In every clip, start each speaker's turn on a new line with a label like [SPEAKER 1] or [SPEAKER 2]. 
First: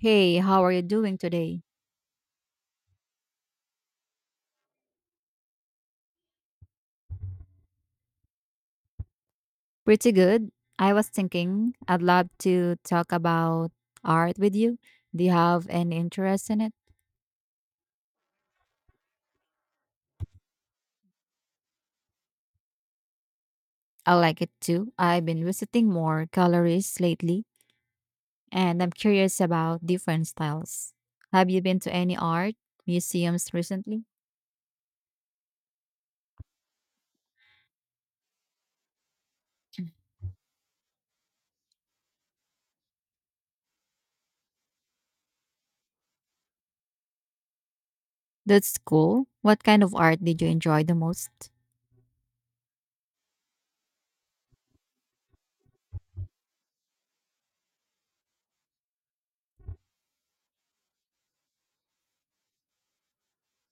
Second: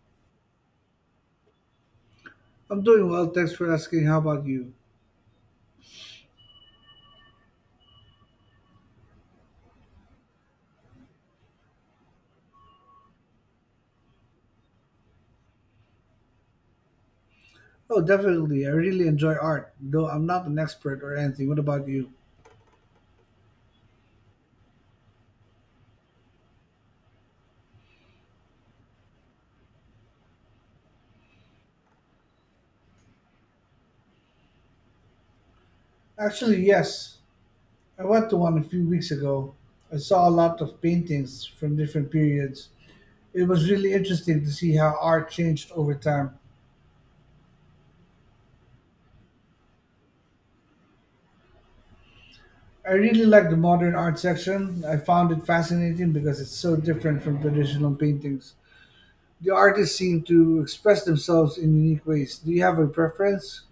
[SPEAKER 1] Hey, how are you doing today?
[SPEAKER 2] I'm doing well, thanks for asking. How about you?
[SPEAKER 1] Pretty good. I was thinking I'd love to talk about art with you. Do you have any interest in it?
[SPEAKER 2] Oh, definitely. I really enjoy art, though I'm not an expert or anything. What about you?
[SPEAKER 1] I like it too. I've been visiting more galleries lately, and I'm curious about different styles. Have you been to any art museums recently?
[SPEAKER 2] Actually, yes. I went to one a few weeks ago. I saw a lot of paintings from different periods. It was really interesting to see how art changed over time.
[SPEAKER 1] That's cool. What kind of art did you enjoy the most?
[SPEAKER 2] I really like the modern art section. I found it fascinating because it's so different from traditional paintings. The artists seem to express themselves in unique ways. Do you have a preference?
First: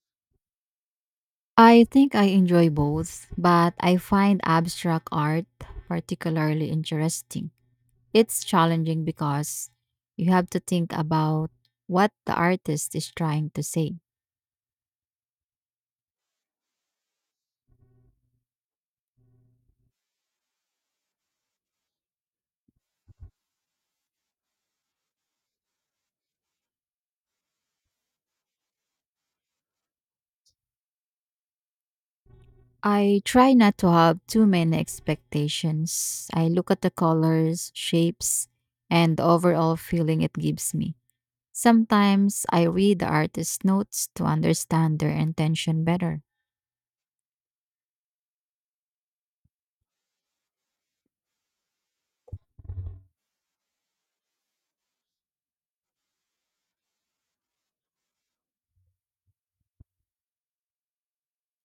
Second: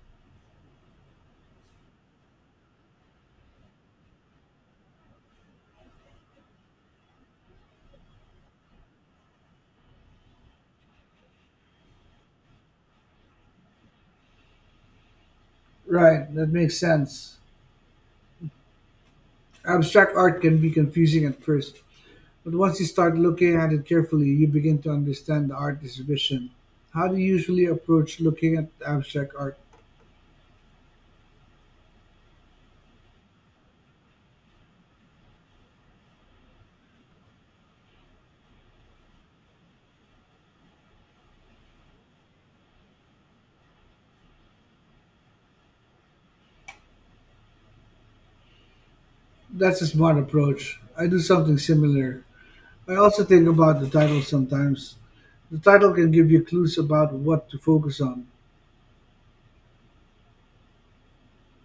[SPEAKER 1] I think I enjoy both, but I find abstract art particularly interesting. It's challenging because you have to think about what the artist is trying to say.
[SPEAKER 2] Right, that makes sense. Abstract art can be confusing at first, but once you start looking at it carefully, you begin to understand the artist's vision. How do you usually approach looking at abstract art?
[SPEAKER 1] I try not to have too many expectations. I look at the colors, shapes, and the overall feeling it gives me. Sometimes I read the artist's notes to understand their intention better.
[SPEAKER 2] That's a smart approach. I do something similar. I also think about the title sometimes. The title can give you clues about what to focus on.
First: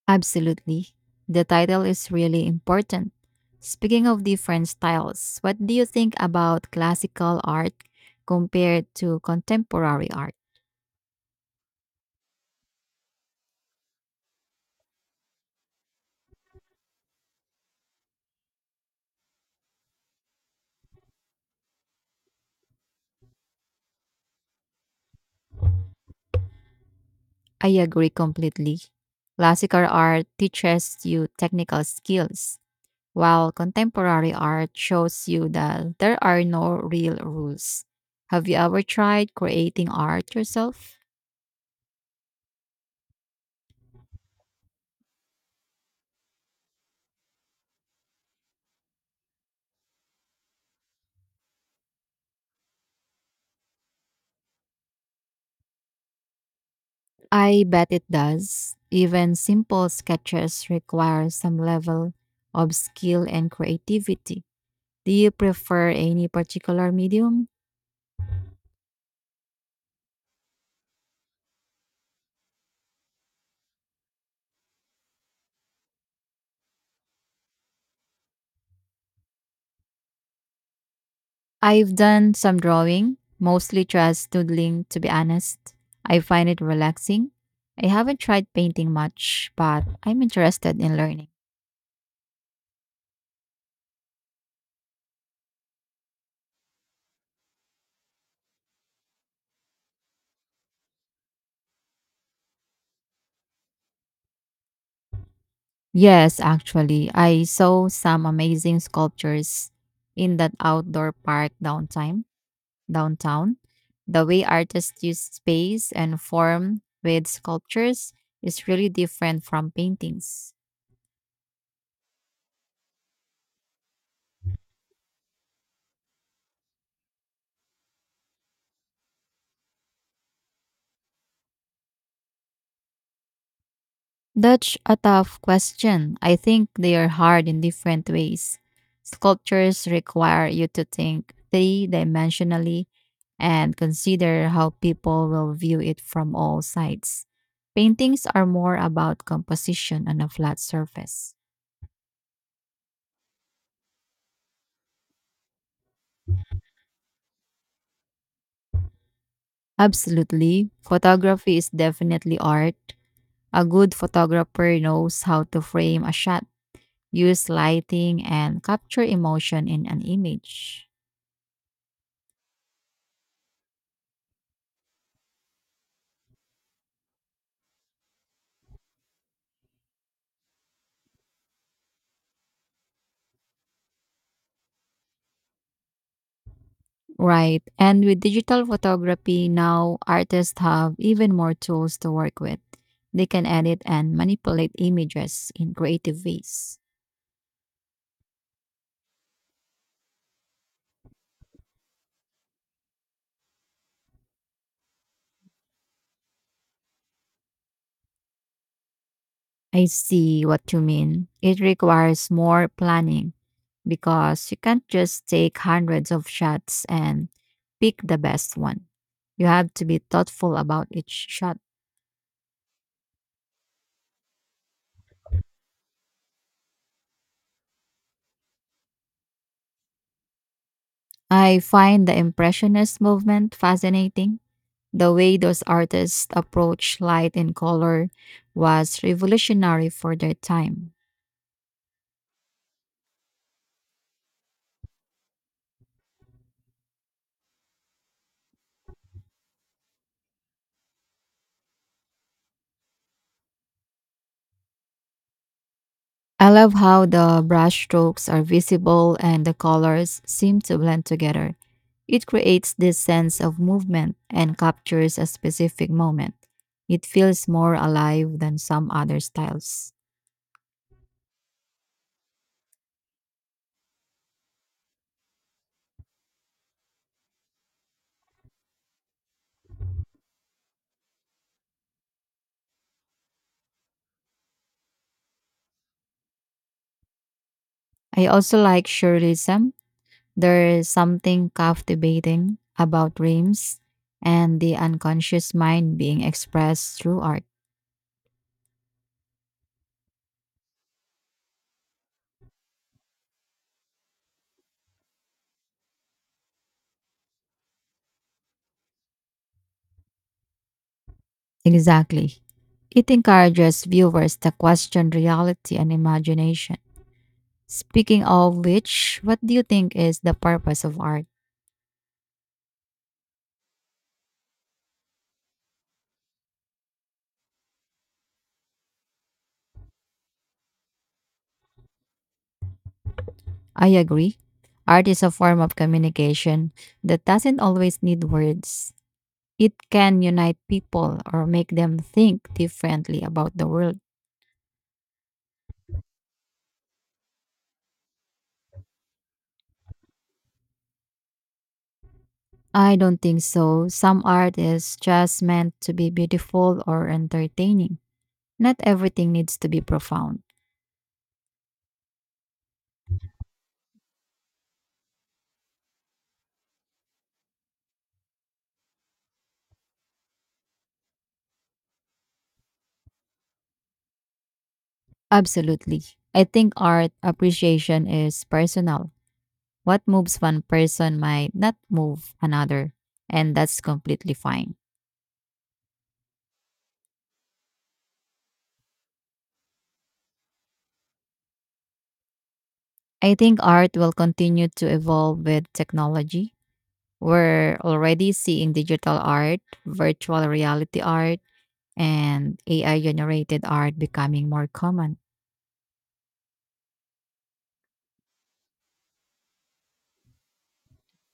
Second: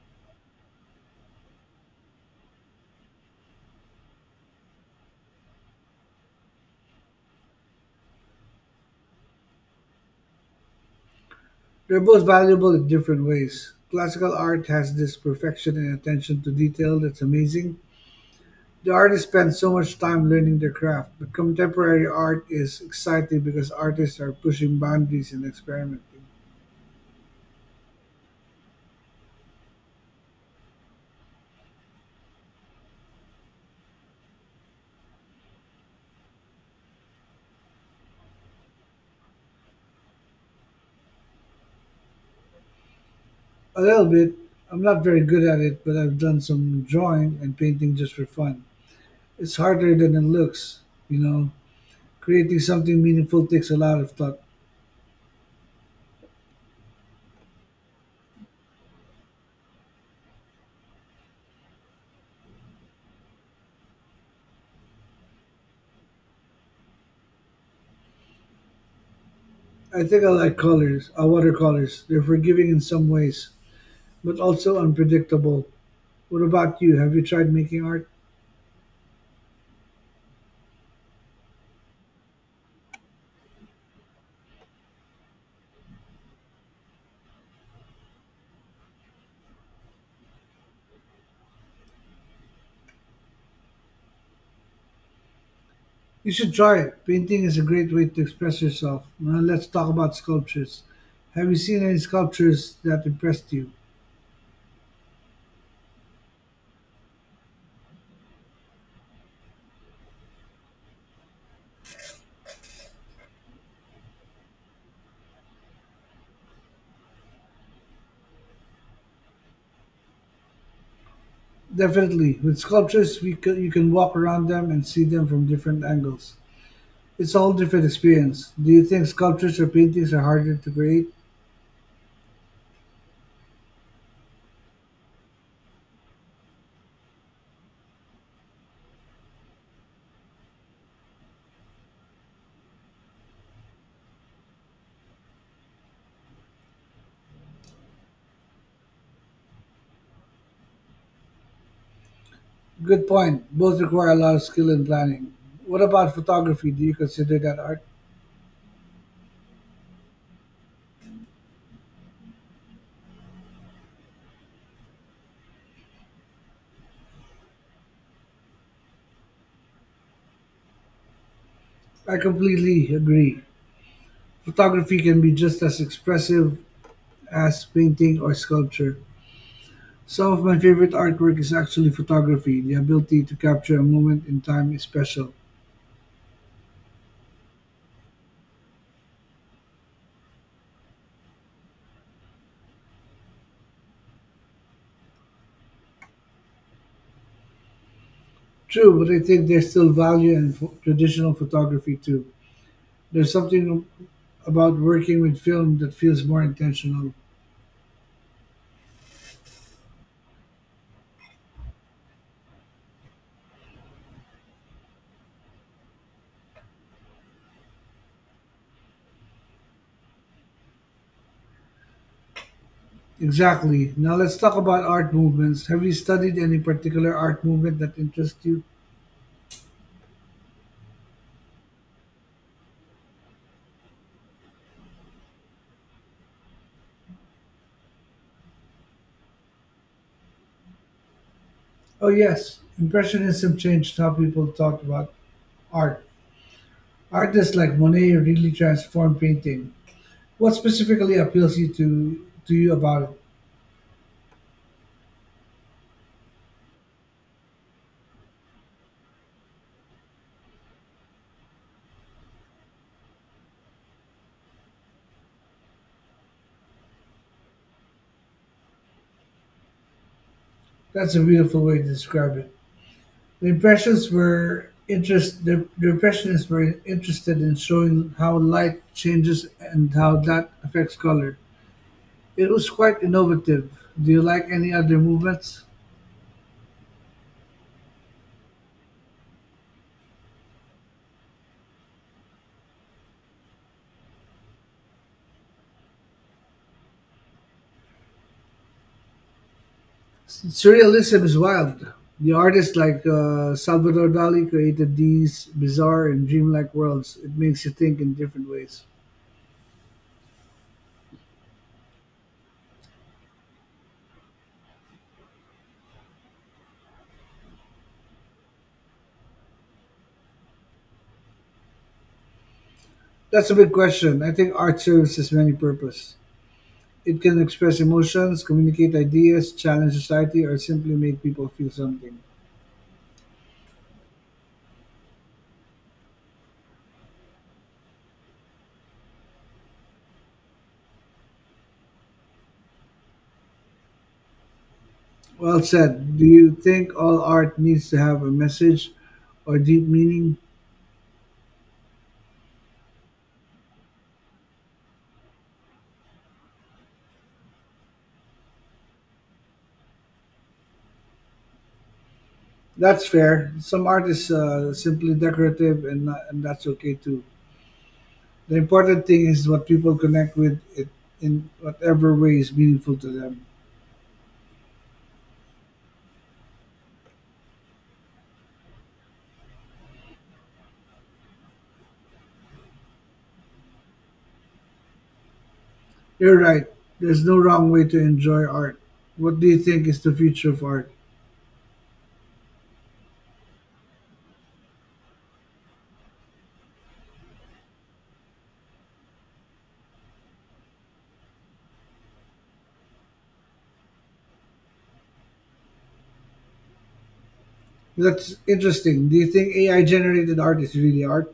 [SPEAKER 1] Absolutely. The title is really important. Speaking of different styles, what do you think about classical art compared to contemporary art?
[SPEAKER 2] They're both valuable in different ways. Classical art has this perfection and attention to detail that's amazing. The artist spends so much time learning their craft, but contemporary art is exciting because artists are pushing boundaries and experimenting.
[SPEAKER 1] I agree completely. Classical art teaches you technical skills, while contemporary art shows you that there are no real rules. Have you ever tried creating art yourself?
[SPEAKER 2] A little bit. I'm not very good at it, but I've done some drawing and painting just for fun. It's harder than it looks, you know. Creating something meaningful takes a lot of thought.
[SPEAKER 1] I bet it does. Even simple sketches require some level of skill and creativity. Do you prefer any particular medium?
[SPEAKER 2] I think I like colors, watercolors. They're forgiving in some ways, but also unpredictable. What about you? Have you tried making art?
[SPEAKER 1] I've done some drawing, mostly just doodling, to be honest. I find it relaxing. I haven't tried painting much, but I'm interested in learning.
[SPEAKER 2] You should try it. Painting is a great way to express yourself. Now let's talk about sculptures. Have you seen any sculptures that impressed you?
[SPEAKER 1] Yes, actually, I saw some amazing sculptures in that outdoor park downtown. Downtown, the way artists use space and form with sculptures is really different from paintings.
[SPEAKER 2] Definitely. With sculptures, we c you can walk around them and see them from different angles. It's a whole different experience. Do you think sculptures or paintings are harder to create?
[SPEAKER 1] That's a tough question. I think they are hard in different ways. Sculptures require you to think three dimensionally and consider how people will view it from all sides. Paintings are more about composition on a flat surface.
[SPEAKER 2] Good point. Both require a lot of skill and planning. What about photography? Do you consider that art?
[SPEAKER 1] Absolutely. Photography is definitely art. A good photographer knows how to frame a shot, use lighting, and capture emotion in an image.
[SPEAKER 2] I completely agree. Photography can be just as expressive as painting or sculpture. Some of my favorite artwork is actually photography. The ability to capture a moment in time is special.
[SPEAKER 1] Right. And with digital photography, now artists have even more tools to work with. They can edit and manipulate images in creative ways.
[SPEAKER 2] True, but I think there's still value in traditional photography too. There's something about working with film that feels more intentional.
[SPEAKER 1] I see what you mean. It requires more planning because you can't just take hundreds of shots and pick the best one. You have to be thoughtful about each shot.
[SPEAKER 2] Exactly. Now let's talk about art movements. Have you studied any particular art movement that interests you?
[SPEAKER 1] I find the Impressionist movement fascinating. The way those artists approached light and color was revolutionary for their time.
[SPEAKER 2] Oh, yes. Impressionism changed how people thought about art. Artists like Monet really transformed painting. What specifically appeals to you about it?
[SPEAKER 1] I love how the brushstrokes are visible and the colors seem to blend together. It creates this sense of movement and captures a specific moment. It feels more alive than some other styles.
[SPEAKER 2] That's a beautiful way to describe it. The impressions were interest the impressionists were interested in showing how light changes and how that affects color. It was quite innovative. Do you like any other movements?
[SPEAKER 1] I also like surrealism. There is something captivating about dreams and the unconscious mind being expressed through art.
[SPEAKER 2] Surrealism is wild. The artists like Salvador Dali created these bizarre and dreamlike worlds. It makes you think in different ways.
[SPEAKER 1] Exactly. It encourages viewers to question reality and imagination. Speaking of which, what do you think is the purpose of art?
[SPEAKER 2] That's a big question. I think art serves as many purposes. It can express emotions, communicate ideas, challenge society, or simply make people feel something.
[SPEAKER 1] I agree. Art is a form of communication that doesn't always need words. It can unite people or make them think differently about the world.
[SPEAKER 2] Well said. Do you think all art needs to have a message or deep meaning?
[SPEAKER 1] I don't think so. Some art is just meant to be beautiful or entertaining. Not everything needs to be profound.
[SPEAKER 2] That's fair. Some art is simply decorative, and not, and that's okay too. The important thing is what people connect with it in whatever way is meaningful to them.
[SPEAKER 1] Absolutely. I think art appreciation is personal. What moves one person might not move another, and that's completely fine.
[SPEAKER 2] You're right. There's no wrong way to enjoy art. What do you think is the future of art?
[SPEAKER 1] I think art will continue to evolve with technology. We're already seeing digital art, virtual reality art, and AI generated art becoming more common.
[SPEAKER 2] That's interesting. Do you think AI generated art is really art?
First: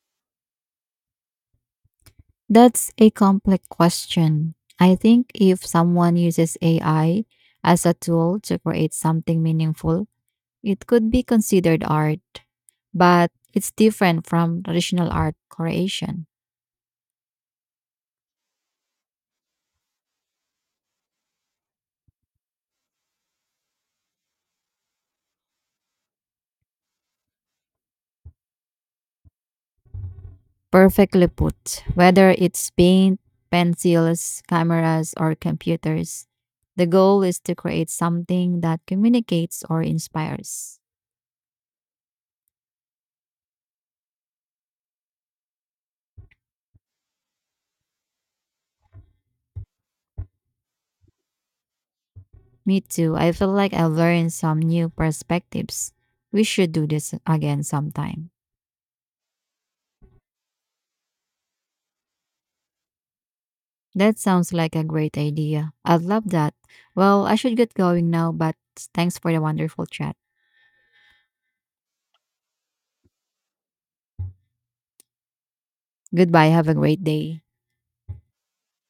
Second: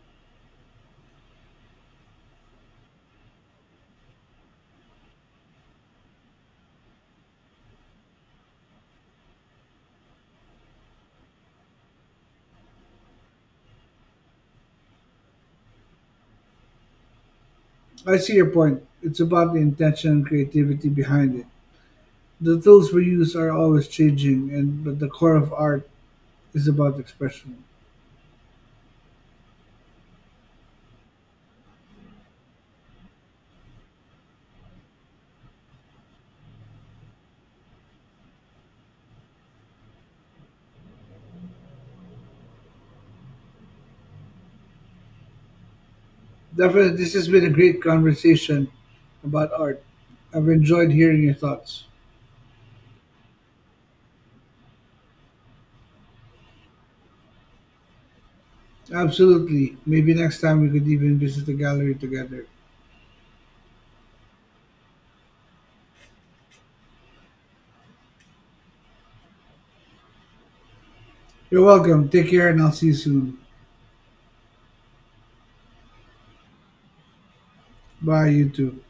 [SPEAKER 1] That's a complex question. I think if someone uses AI as a tool to create something meaningful, it could be considered art, but it's different from traditional art creation.
[SPEAKER 2] I see your point. It's about the intention and creativity behind it. The tools we use are always changing, and but the core of art is about expression.
[SPEAKER 1] Perfectly put. Whether it's paint, pencils, cameras, or computers, the goal is to create something that communicates or inspires.
[SPEAKER 2] Definitely, this has been a great conversation about art. I've enjoyed hearing your thoughts.
[SPEAKER 1] Me too, I feel like I've learned some new perspectives. We should do this again sometime.
[SPEAKER 2] Absolutely. Maybe next time we could even visit the gallery together.
[SPEAKER 1] That sounds like a great idea. I'd love that. Well, I should get going now, but thanks for the wonderful chat.
[SPEAKER 2] You're welcome. Take care, and I'll see you soon.
[SPEAKER 1] Goodbye. Have a great day.
[SPEAKER 2] Bye, you too.